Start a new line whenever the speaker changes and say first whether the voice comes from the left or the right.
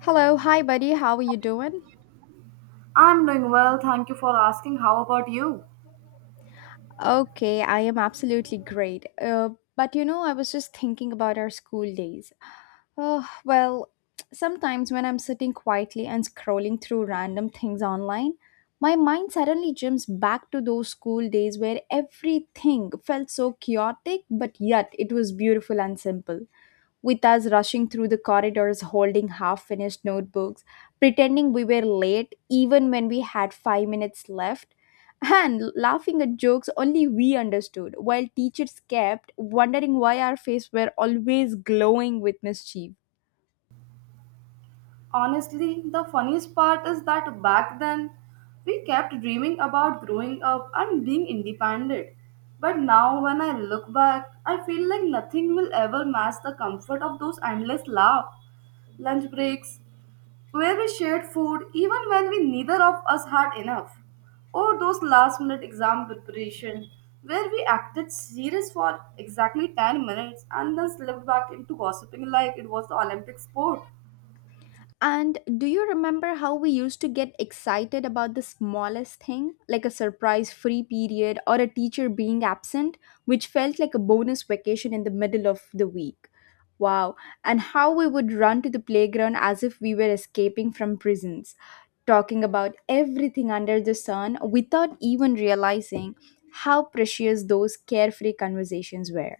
left: Hello, hi buddy, how are you doing?
right: I'm doing well, thank you for asking. How about you?
left: Okay, I am absolutely great. But you know, I was just thinking about our school days. Oh, well, sometimes when I'm sitting quietly and scrolling through random things online, my mind suddenly jumps back to those school days where everything felt so chaotic, but yet it was beautiful and simple. With us rushing through the corridors holding half finished notebooks, pretending we were late even when we had 5 minutes left, and laughing at jokes only we understood, while teachers kept wondering why our faces were always glowing with mischief.
right: Honestly, the funniest part is that back then we kept dreaming about growing up and being independent. But now, when I look back, I feel like nothing will ever match the comfort of those endless laugh, lunch breaks, where we shared food even when we neither of us had enough, or those last minute exam preparation where we acted serious for exactly 10 minutes and then slipped back into gossiping like it was the Olympic sport.
left: And do you remember how we used to get excited about the smallest thing, like a surprise free period or a teacher being absent, which felt like a bonus vacation in the middle of the week? Wow, and how we would run to the playground as if we were escaping from prisons, talking about everything under the sun without even realizing how precious those carefree conversations were.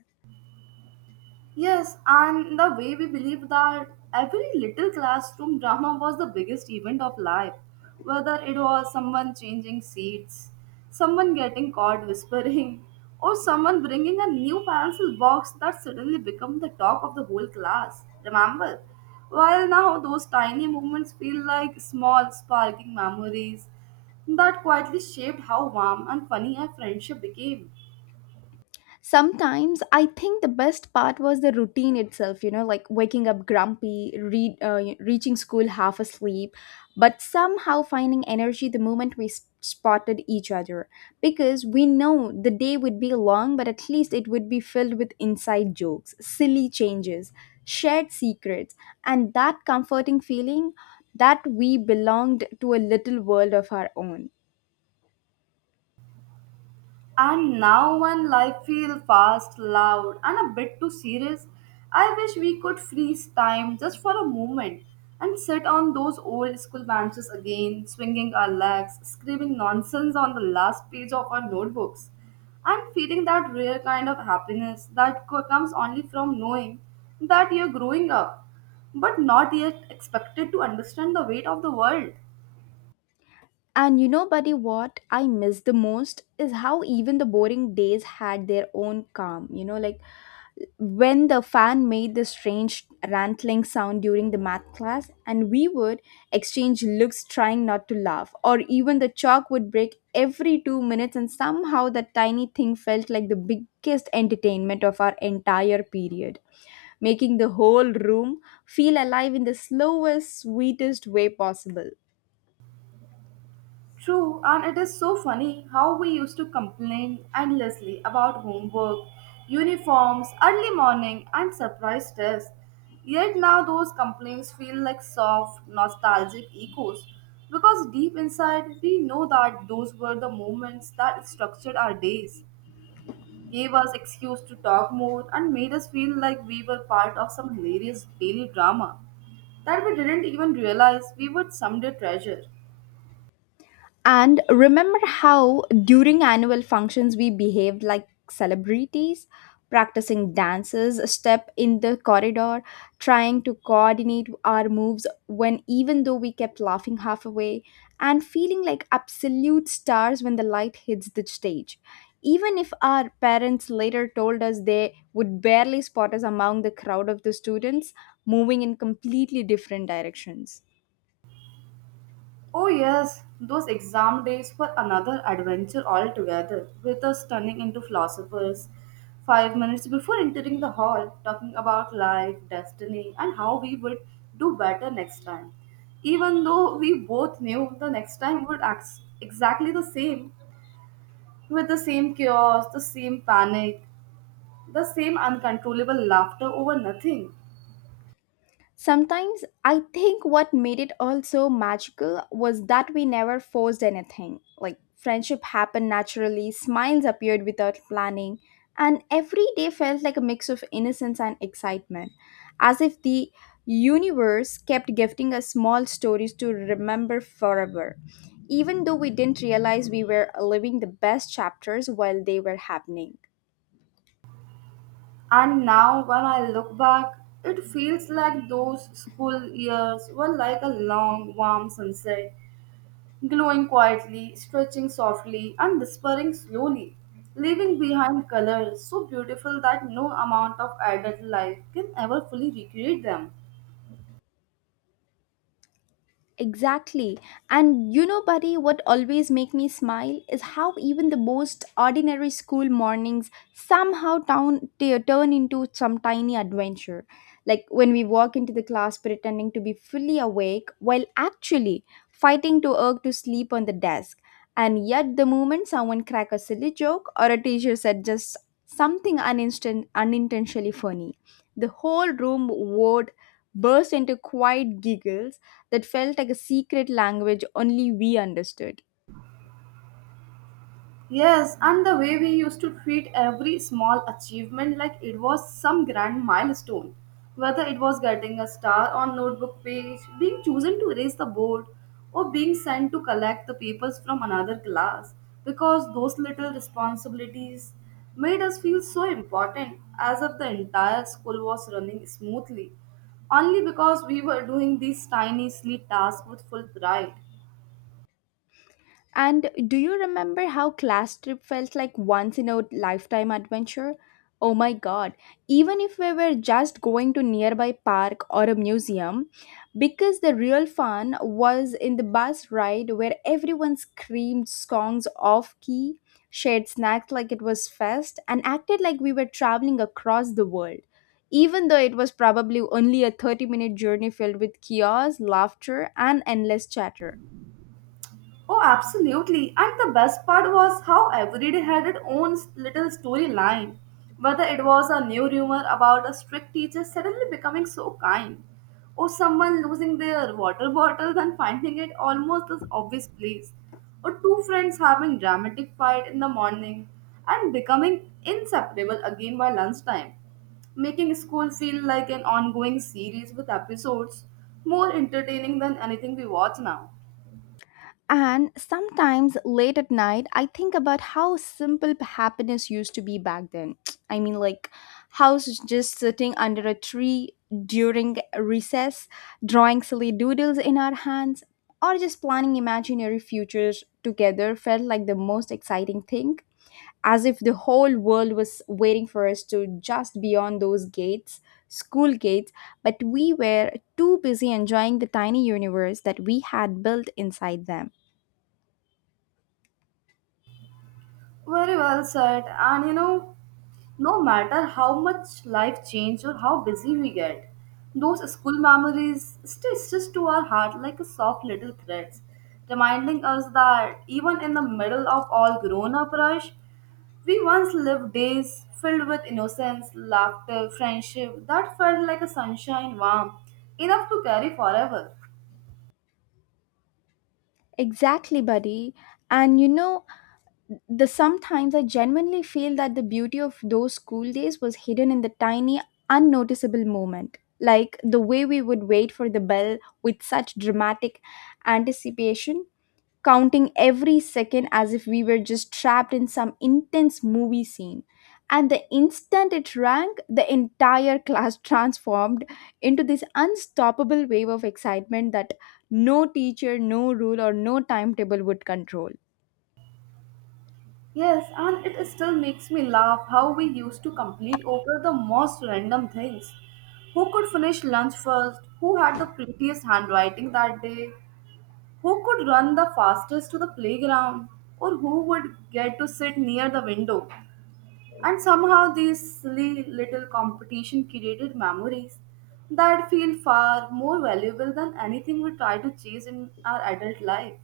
right: Yes, and the way we believe that every little classroom drama was the biggest event of life, whether it was someone changing seats, someone getting caught whispering, or someone bringing a new pencil box that suddenly became the talk of the whole class. Remember? While now those tiny moments feel like small, sparking memories that quietly shaped how warm and funny our friendship became.
left: Sometimes I think the best part was the routine itself, like waking up grumpy, reaching school half asleep, but somehow finding energy the moment spotted each other, because we know the day would be long, but at least it would be filled with inside jokes, silly changes, shared secrets, and that comforting feeling that we belonged to a little world of our own.
right: And now, when life feels fast, loud, and a bit too serious, I wish we could freeze time just for a moment and sit on those old school benches again, swinging our legs, screaming nonsense on the last page of our notebooks, and feeling that rare kind of happiness that comes only from knowing that you're growing up, but not yet expected to understand the weight of the world.
left: And you know, buddy, what I miss the most is how even the boring days had their own calm. Like when the fan made the strange rantling sound during the math class, and we would exchange looks trying not to laugh, or even the chalk would break every 2 minutes, and somehow that tiny thing felt like the biggest entertainment of our entire period, making the whole room feel alive in the slowest, sweetest way possible.
right: True, and it is so funny how we used to complain endlessly about homework, uniforms, early morning, and surprise tests. Yet now those complaints feel like soft, nostalgic echoes because deep inside we know that those were the moments that structured our days, gave us excuse to talk more, and made us feel like we were part of some hilarious daily drama that we didn't even realize we would someday treasure.
left: And remember how during annual functions we behaved like celebrities, practicing dances, a step in the corridor, trying to coordinate our moves when even though we kept laughing halfway, and feeling like absolute stars when the light hits the stage. Even if our parents later told us they would barely spot us among the crowd of the students moving in completely different directions.
right: Oh, yes, those exam days were another adventure altogether, with us turning into philosophers. 5 minutes before entering the hall, talking about life, destiny, and how we would do better next time. Even though we both knew the next time would act exactly the same, with the same chaos, the same panic, the same uncontrollable laughter over nothing.
left: Sometimes I think what made it all so magical was that we never forced anything. Like friendship happened naturally, smiles appeared without planning, and every day felt like a mix of innocence and excitement, as if the universe kept gifting us small stories to remember forever, even though we didn't realize we were living the best chapters while they were happening.
right: And now, when I look back, it feels like those school years were like a long, warm sunset, glowing quietly, stretching softly, and disappearing slowly, leaving behind colors so beautiful that no amount of adult life can ever fully recreate them.
left: Exactly. And you know, buddy, what always make me smile is how even the most ordinary school mornings somehow turn into some tiny adventure. Like when we walk into the class pretending to be fully awake while actually fighting to irk to sleep on the desk. And yet, the moment someone crack a silly joke or a teacher said just something uninstan unintentionally funny, the whole room would burst into quiet giggles that felt like a secret language only we understood.
right: Yes, and the way we used to treat every small achievement like it was some grand milestone, whether it was getting a star on notebook page, being chosen to raise the board, or being sent to collect the papers from another class, because those little responsibilities made us feel so important as if the entire school was running smoothly, only because we were doing these tiny, silly tasks with full pride.
left: And do you remember how class trip felt like once in a lifetime adventure? Oh my god, even if we were just going to nearby park or a museum, because the real fun was in the bus ride where everyone screamed songs off key, shared snacks like it was fest, and acted like we were traveling across the world. Even though it was probably only a 30-minute journey filled with chaos, laughter, and endless chatter.
right: Oh, absolutely. And the best part was how every day had its own little storyline. Whether it was a new rumor about a strict teacher suddenly becoming so kind, or someone losing their water bottle and finding it almost as obvious place, or two friends having dramatic fight in the morning and becoming inseparable again by lunchtime, making school feel like an ongoing series with episodes more entertaining than anything we watch now.
left: And sometimes late at night, I think about how simple happiness used to be back then. I mean, like, House is just sitting under a tree during recess, drawing silly doodles in our hands, or just planning imaginary futures together felt like the most exciting thing. As if the whole world was waiting for us to just beyond those gates, school gates, but we were too busy enjoying the tiny universe that we had built inside them.
right: Very well said. And you know, no matter how much life change or how busy we get, those school memories stay stitched to our heart like a soft little threads, reminding us that even in the middle of all grown-up rush, we once lived days filled with innocence, laughter, friendship that felt like a sunshine warm, enough to carry forever.
left: Exactly, buddy. And you know, the sometimes I genuinely feel that the beauty of those school days was hidden in the tiny, unnoticeable moment. Like the way we would wait for the bell with such dramatic anticipation counting every second as if we were just trapped in some intense movie scene. And the instant it rang, the entire class transformed into this unstoppable wave of excitement that no teacher, no rule, or no timetable would control.
right: Yes, and it still makes me laugh how we used to complete over the most random things. Who could finish lunch first? Who had the prettiest handwriting that day? Who could run the fastest to the playground? Or who would get to sit near the window? And somehow these silly little competition created memories that feel far more valuable than anything we try to chase in our adult life.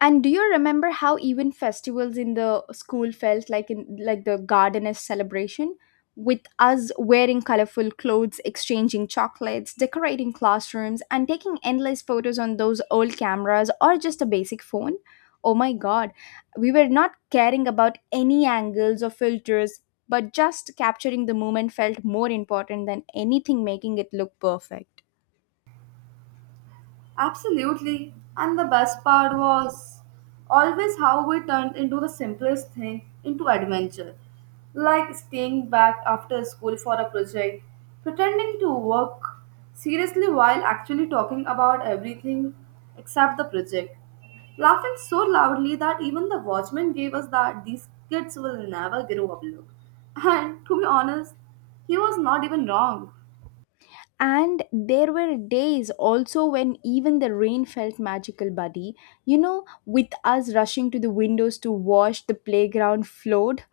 left: And do you remember how even festivals in the school felt like in like the gardeners celebration, with us wearing colorful clothes, exchanging chocolates, decorating classrooms and taking endless photos on those old cameras or just a basic phone? Oh my god, we were not caring about any angles or filters, but just capturing the moment felt more important than anything making it look perfect.
right: Absolutely. And the best part was always how we turned into the simplest thing into adventure. Like staying back after school for a project, pretending to work seriously while actually talking about everything except the project. Laughing so loudly that even the watchman gave us that these kids will never grow up look. And to be honest, he was not even wrong.
left: And there were days also when even the rain felt magical, buddy. You know, with us rushing to the windows to wash the playground floored.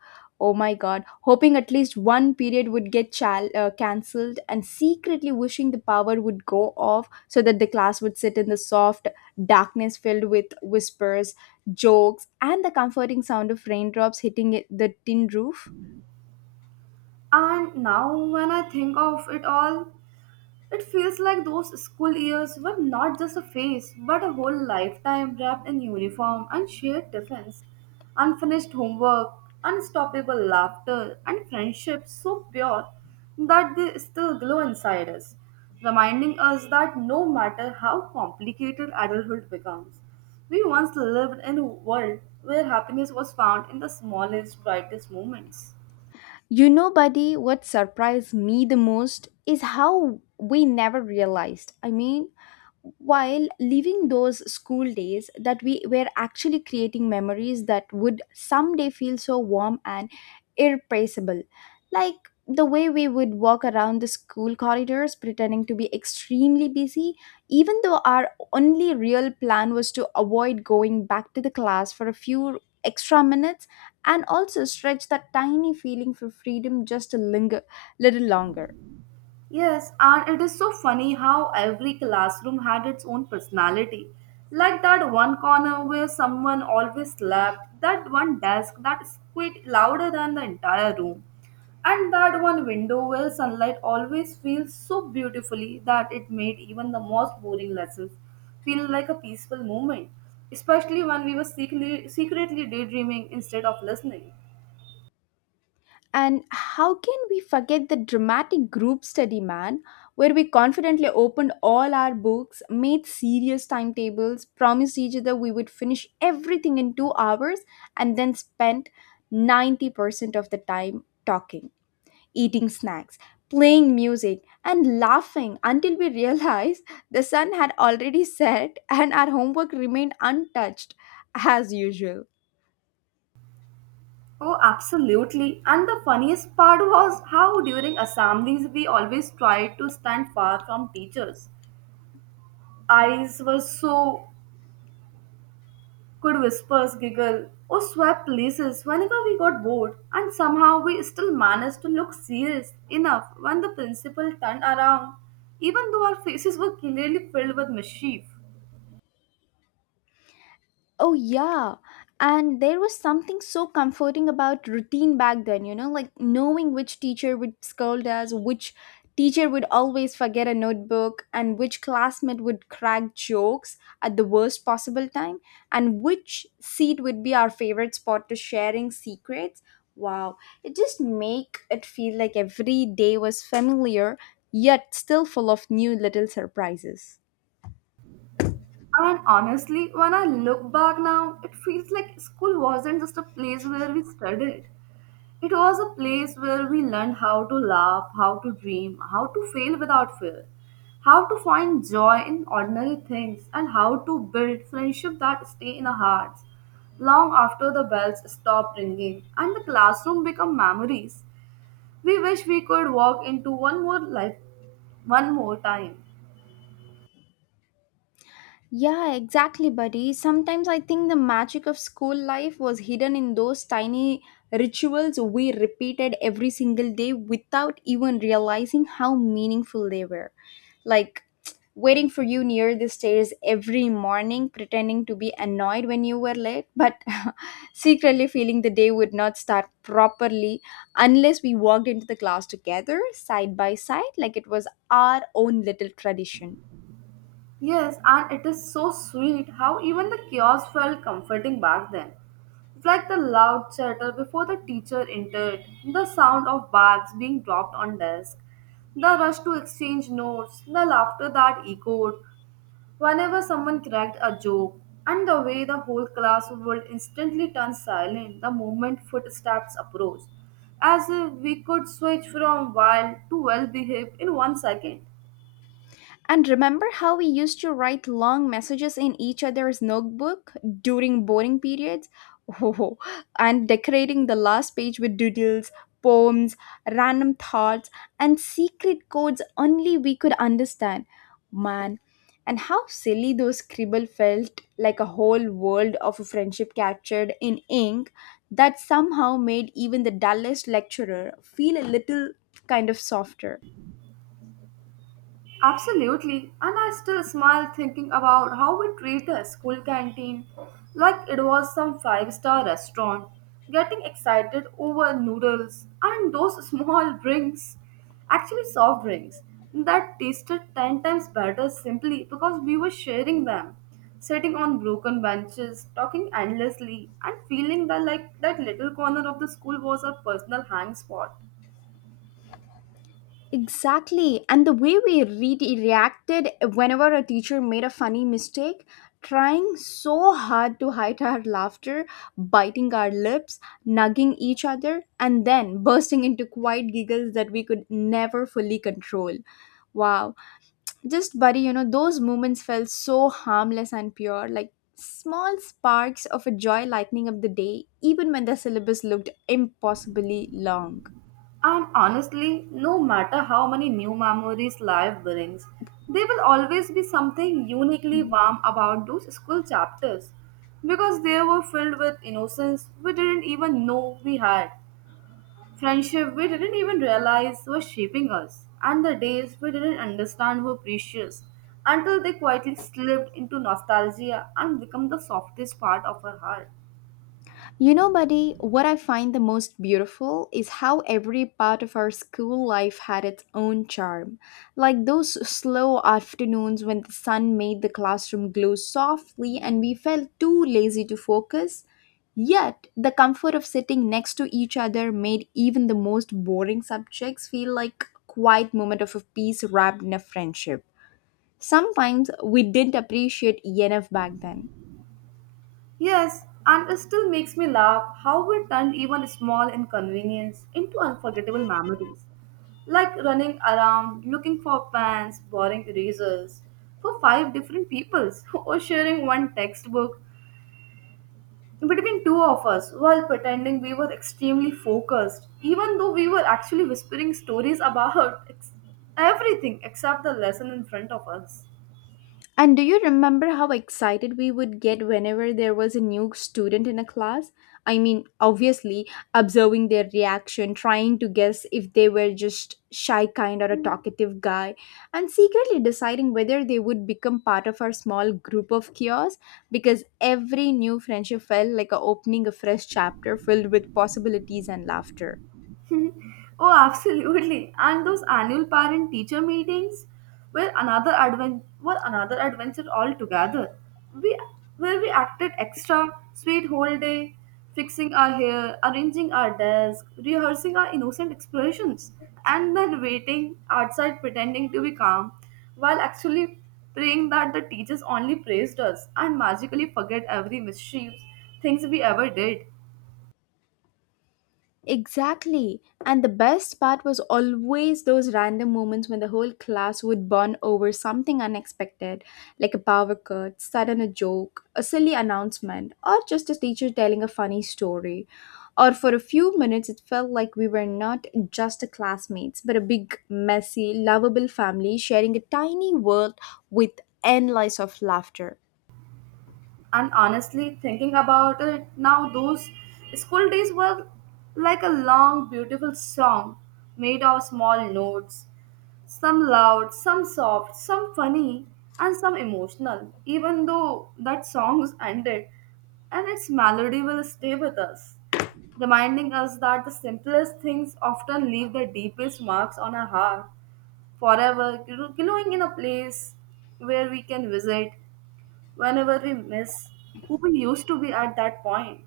left: Oh my god, hoping at least one period would get cancelled, and secretly wishing the power would go off so that the class would sit in the soft darkness filled with whispers, jokes, and the comforting sound of raindrops the tin roof.
right: And now, when I think of it all, it feels like those school years were not just a phase, but a whole lifetime wrapped in uniform and shared tiffins, unfinished homework, unstoppable laughter, and friendships so pure that they still glow inside us, reminding us that no matter how complicated adulthood becomes, we once lived in a world where happiness was found in the smallest, brightest moments.
left: You know, buddy, what surprised me the most is how we never realized. I mean, while living those school days, that we were actually creating memories that would someday feel so warm and irreplaceable. Like the way we would walk around the school corridors pretending to be extremely busy, even though our only real plan was to avoid going back to the class for a few extra minutes, and also stretch that tiny feeling for freedom just a linger, little longer.
right: Yes, and it is so funny how every classroom had its own personality. Like that one corner where someone always slept, that one desk that squeaked louder than the entire room, and that one window where sunlight always feels so beautifully that it made even the most boring lessons feel like a peaceful moment, especially when we were secretly daydreaming instead of listening.
left: And how can we forget the dramatic group study, man, where we confidently opened all our books, made serious timetables, promised each other we would finish everything in 2 hours, and then spent 90% of the time talking, eating snacks, playing music, and laughing until we realized the sun had already set and our homework remained untouched as usual.
right: Oh, absolutely. And the funniest part was how during assemblies we always tried to stand far from teachers. Eyes were so could whispers, giggle, or swap places whenever we got bored, and somehow we still managed to look serious enough when the principal turned around, even though our faces were clearly filled with mischief.
left: Oh, yeah. And there was something so comforting about routine back then, you know, like knowing which teacher would scold us, which teacher would always forget a notebook, and which classmate would crack jokes at the worst possible time, and which seat would be our favorite spot to sharing secrets. Wow. It just make it feel like every day was familiar, yet still full of new little surprises.
right: And honestly, when I look back now, it feels like school wasn't just a place where we studied. It was a place where we learned how to laugh, how to dream, how to fail without fear, how to find joy in ordinary things, and how to build friendships that stay in our hearts long after the bells stop ringing and the classroom become memories we wish we could walk into one more life one more time.
left: Yeah, exactly, buddy. Sometimes I think the magic of school life was hidden in those tiny rituals we repeated every single day without even realizing how meaningful they were. Like waiting for you near the stairs every morning, pretending to be annoyed when you were late, but secretly feeling the day would not start properly unless we walked into the class together, side by side, like it was our own little tradition.
right: Yes, and it is so sweet how even the chaos felt comforting back then. It's like the loud chatter before the teacher entered, the sound of bags being dropped on desk, the rush to exchange notes, the laughter that echoed whenever someone cracked a joke, and the way the whole class would instantly turn silent the moment footsteps approached, as if we could switch from wild to well behaved in 1 second.
left: And remember how we used to write long messages in each other's notebook during boring periods? Oh, and decorating the last page with doodles, poems, random thoughts, and secret codes only we could understand. Man, and how silly those scribble felt, like a whole world of a friendship captured in ink that somehow made even the dullest lecturer feel a little kind of softer.
right: Absolutely, and I still smile thinking about how we treat a school canteen like it was some five-star restaurant, getting excited over noodles and those small soft drinks that tasted 10 times better simply because we were sharing them, sitting on broken benches, talking endlessly, and feeling that like that little corner of the school was our personal hang spot.
left: Exactly. And the way reacted whenever a teacher made a funny mistake, trying so hard to hide our laughter, biting our lips, nugging each other, and then bursting into quiet giggles that we could never fully control. Wow. Just, buddy, you know, those moments felt so harmless and pure, like small sparks of a joy lighting up the day, even when the syllabus looked impossibly long.
right: And honestly, no matter how many new memories life brings, there will always be something uniquely warm about those school chapters because they were filled with innocence we didn't even know we had, friendship we didn't even realize was shaping us, and the days we didn't understand were precious until they quietly slipped into nostalgia and become the softest part of our heart.
left: You know, buddy, what I find the most beautiful is how every part of our school life had its own charm. Like those slow afternoons when the sun made the classroom glow softly and we felt too lazy to focus. Yet, the comfort of sitting next to each other made even the most boring subjects feel like a quiet moment of a peace wrapped in a friendship. Sometimes we didn't appreciate enough back then.
right: Yes, and it still makes me laugh how we turned even small inconvenience into unforgettable memories. Like running around looking for pens, borrowing erasers for five different peoples, or sharing one textbook between two of us while pretending we were extremely focused, even though we were actually whispering stories about everything except the lesson in front of us.
left: And do you remember how excited we would get whenever there was a new student in a class? I mean, obviously, observing their reaction, trying to guess if they were just shy kind or a talkative guy, and secretly deciding whether they would become part of our small group of chaos, because every new friendship felt like a opening a fresh chapter filled with possibilities and laughter.
right: Oh, absolutely. And those annual parent teacher meetings were another adventure altogether. We Where we acted extra sweet whole day, fixing our hair, arranging our desk, rehearsing our innocent expressions, and then waiting outside pretending to be calm while actually praying that the teachers only praised us and magically forget every mischief things we ever did.
left: Exactly. And the best part was always those random moments when the whole class would bond over something unexpected, like a power cut, sudden a joke, a silly announcement, or just a teacher telling a funny story. Or for a few minutes, it felt like we were not just a classmates, but a big, messy, lovable family sharing a tiny world with endless of laughter.
right: And honestly, thinking about it now, those school days were like a long, beautiful song made of small notes. Some loud, some soft, some funny, and some emotional, even though that song's ended and its melody will stay with us, reminding us that the simplest things often leave the deepest marks on our heart forever, glowing in a place where we can visit whenever we miss who we used to be at that point.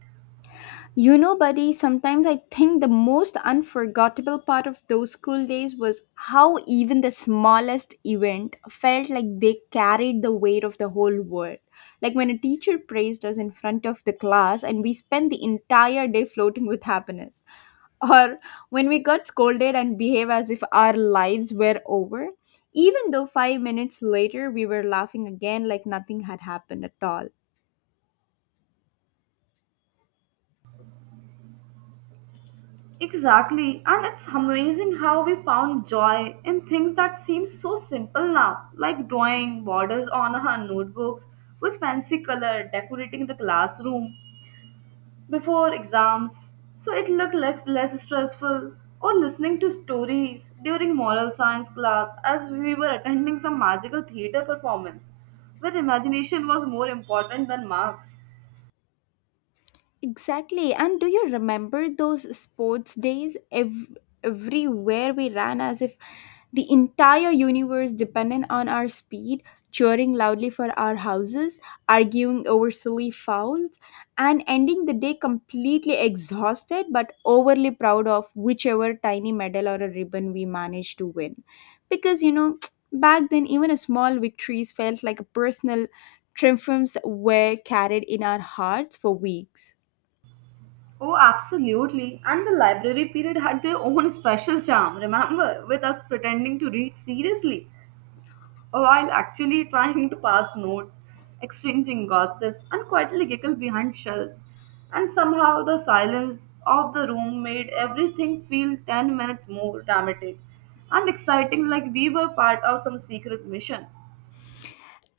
left: You know, buddy, sometimes I think the most unforgettable part of those school days was how even the smallest event felt like they carried the weight of the whole world. Like when a teacher praised us in front of the class and we spent the entire day floating with happiness. Or when we got scolded and behave as if our lives were over, even though 5 minutes later we were laughing again like nothing had happened at all.
right: Exactly, and it's amazing how we found joy in things that seem so simple now, like drawing borders on our notebooks with fancy color, decorating the classroom before exams so it looked less stressful, or listening to stories during moral science class as we were attending some magical theater performance where imagination was more important than marks.
left: Exactly. And do you remember those sports days? Everywhere we ran as if the entire universe depended on our speed, cheering loudly for our houses, arguing over silly fouls, and ending the day completely exhausted but overly proud of whichever tiny medal or a ribbon we managed to win. Because, you know, back then, even a small victories felt like a personal triumphs were carried in our hearts for weeks.
right: Oh, absolutely. And the library period had their own special charm, remember, with us pretending to read seriously while actually trying to pass notes, exchanging gossips, and quietly giggle behind shelves. And somehow the silence of the room made everything feel 10 minutes more dramatic and exciting, like we were part of some secret mission.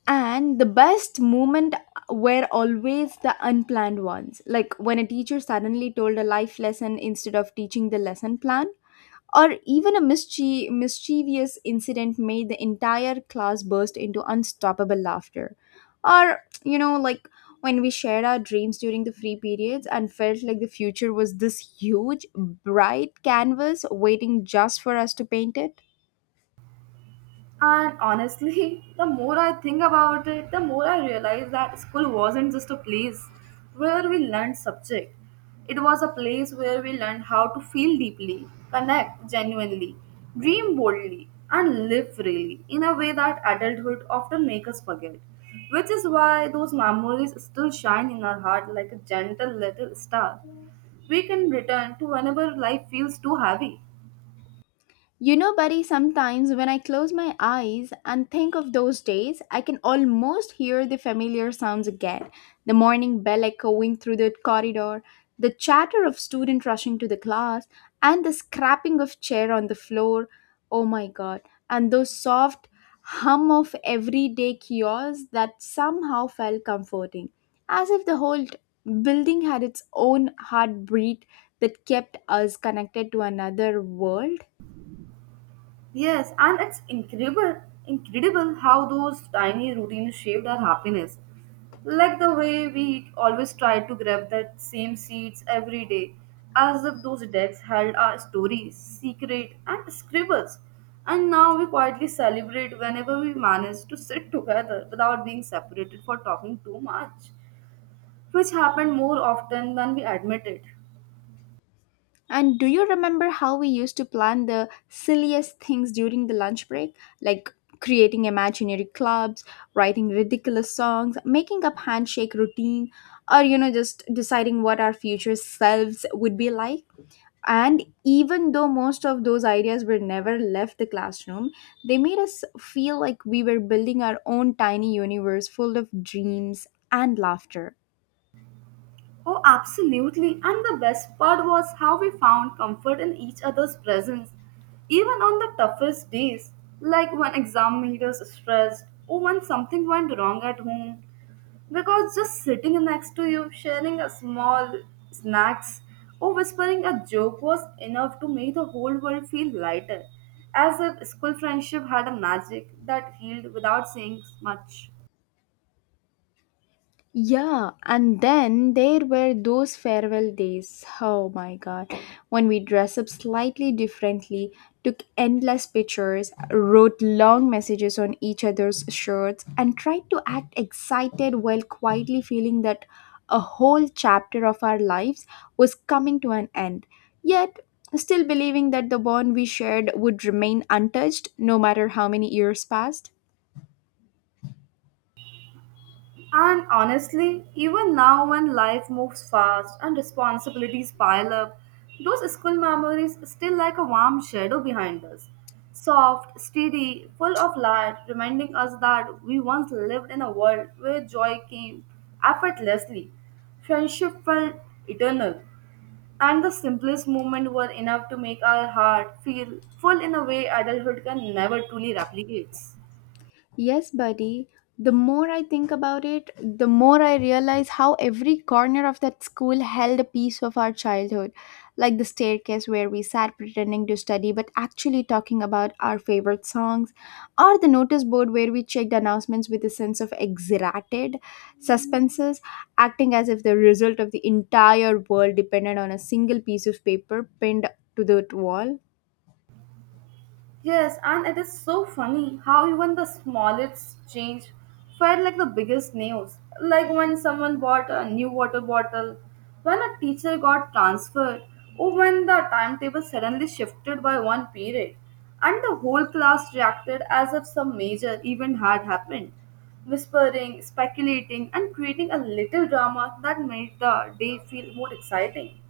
left: And the best moment were always the unplanned ones, like when a teacher suddenly told a life lesson instead of teaching the lesson plan, or even a mischievous incident made the entire class burst into unstoppable laughter. Or, you know, like when we shared our dreams during the free periods and felt like the future was this huge, bright canvas waiting just for us to paint it.
right: And honestly, the more I think about it, the more I realize that school wasn't just a place where we learned subject. It was a place where we learned how to feel deeply, connect genuinely, dream boldly, and live freely in a way that adulthood often makes us forget. Which is why those memories still shine in our heart like a gentle little star. We can return to whenever life feels too heavy.
left: You know, buddy, sometimes when I close my eyes and think of those days, I can almost hear the familiar sounds again, the morning bell echoing through the corridor, the chatter of students rushing to the class, and the scrapping of chair on the floor. Oh my god, and those soft hum of everyday chaos that somehow felt comforting, as if the whole building had its own heartbeat that kept us connected to another world.
right: Yes, and it's incredible how those tiny routines shaped our happiness. Like the way we always try to grab that same seats every day, as if those decks held our stories, secret, and scribbles. And now we quietly celebrate whenever we manage to sit together without being separated for talking too much, which happened more often than we admitted.
left: And do you remember how we used to plan the silliest things during the lunch break? Like creating imaginary clubs, writing ridiculous songs, making up handshake routine, or you know, just deciding what our future selves would be like. And even though most of those ideas were never left the classroom, they made us feel like we were building our own tiny universe full of dreams and laughter.
right: Oh, absolutely. And the best part was how we found comfort in each other's presence, even on the toughest days, like when examinators stressed or when something went wrong at home. Because just sitting next to you, sharing a small snacks, or whispering a joke was enough to make the whole world feel lighter, as if school friendship had a magic that healed without saying much.
left: Yeah, and then there were those farewell days. Oh my god. When we dressed up slightly differently, took endless pictures, wrote long messages on each other's shirts, and tried to act excited while quietly feeling that a whole chapter of our lives was coming to an end. Yet, still believing that the bond we shared would remain untouched no matter how many years passed.
right: And honestly, even now when life moves fast and responsibilities pile up, those school memories still like a warm shadow behind us. Soft, steady, full of light, reminding us that we once lived in a world where joy came effortlessly, friendship felt eternal, and the simplest moments were enough to make our heart feel full in a way adulthood can never truly replicate.
left: Yes, buddy. The more I think about it, the more I realize how every corner of that school held a piece of our childhood. Like the staircase where we sat pretending to study but actually talking about our favorite songs, or the notice board where we checked announcements with a sense of exaggerated suspenses, acting as if the result of the entire world depended on a single piece of paper pinned to the wall.
right: Yes, and it is so funny how even the smallest change felt like the biggest news. Like when someone bought a new water bottle, when a teacher got transferred, or when the timetable suddenly shifted by one period, and the whole class reacted as if some major event had happened, whispering, speculating, and creating a little drama that made the day feel more exciting.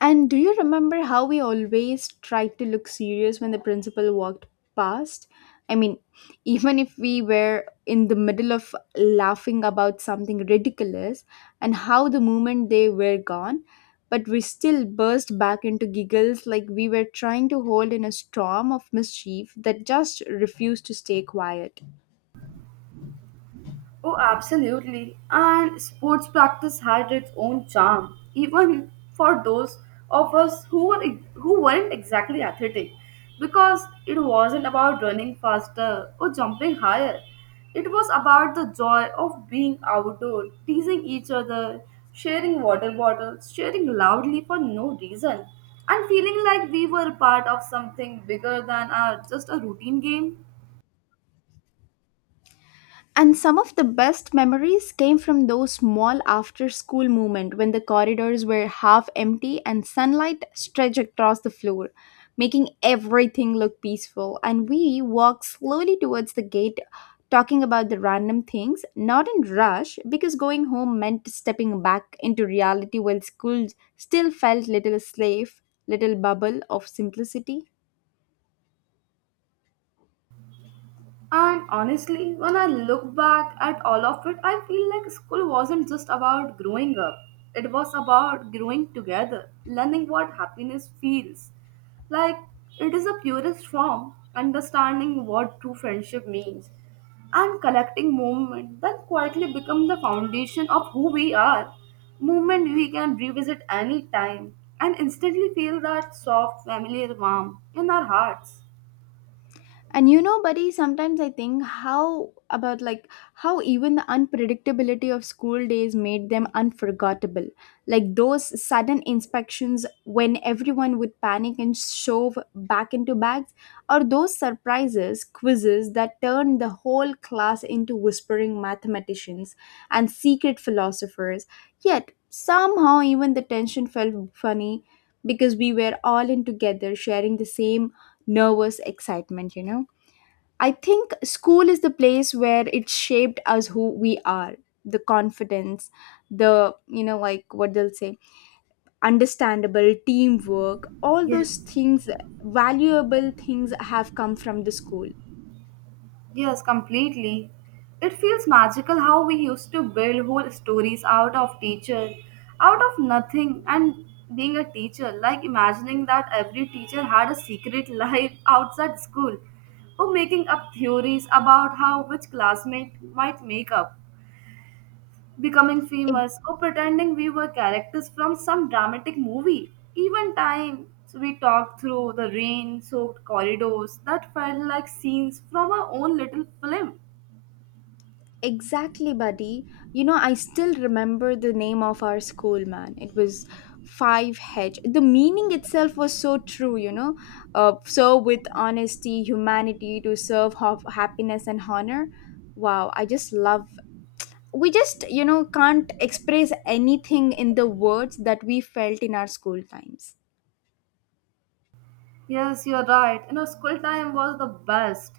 left: And do you remember how we always tried to look serious when the principal walked past? I mean, even if we were in the middle of laughing about something ridiculous, and how the moment they were gone, but we still burst back into giggles like we were trying to hold in a storm of mischief that just refused to stay quiet.
right: Oh, absolutely. And sports practice had its own charm, even for those of us who were who weren't exactly athletic, because it wasn't about running faster or jumping higher. It was about the joy of being outdoor, teasing each other, sharing water bottles, sharing loudly for no reason, and feeling like we were part of something bigger than our just a routine game.
left: And some of the best memories came from those small after school moments when the corridors were half empty and sunlight stretched across the floor, making everything look peaceful. And we walked slowly towards the gate, talking about the random things, not in rush, because going home meant stepping back into reality while school still felt little safe, little bubble of simplicity.
right: And honestly, when I look back at all of it, I feel like school wasn't just about growing up. It was about growing together, learning what happiness feels. Like it is a purest form, understanding what true friendship means, and collecting movement that quietly become the foundation of who we are. Movement we can revisit any time and instantly feel that soft, familiar warmth in our hearts.
left: And you know, buddy, sometimes I think how about like how even the unpredictability of school days made them unforgettable. Like those sudden inspections when everyone would panic and shove back into bags, or those surprises, quizzes that turned the whole class into whispering mathematicians and secret philosophers. Yet somehow, even the tension felt funny because we were all in together sharing the same nervous excitement, you know? I think school is the place where it shaped us who we are, the confidence, the, you know, like what they'll say, understandable teamwork, all
right: Yes.
left: those things, valuable things have come from the school.
right: Yes, completely. It feels magical how we used to build whole stories out of teacher, out of nothing, and being a teacher, like imagining that every teacher had a secret life outside school, or making up theories about how which classmate might make up, becoming famous, or pretending we were characters from some dramatic movie. Even times we talked through the rain soaked corridors that felt like scenes from our own little film.
left: Exactly, buddy. You know, I still remember the name of our school, man. It was 5H. The meaning itself was so true, you know. With honesty, humanity, to serve happiness and honor. Wow, I just love. We just, you know, can't express anything in the words that we felt in our school times.
right: Yes, you're right. You know, school time was the best.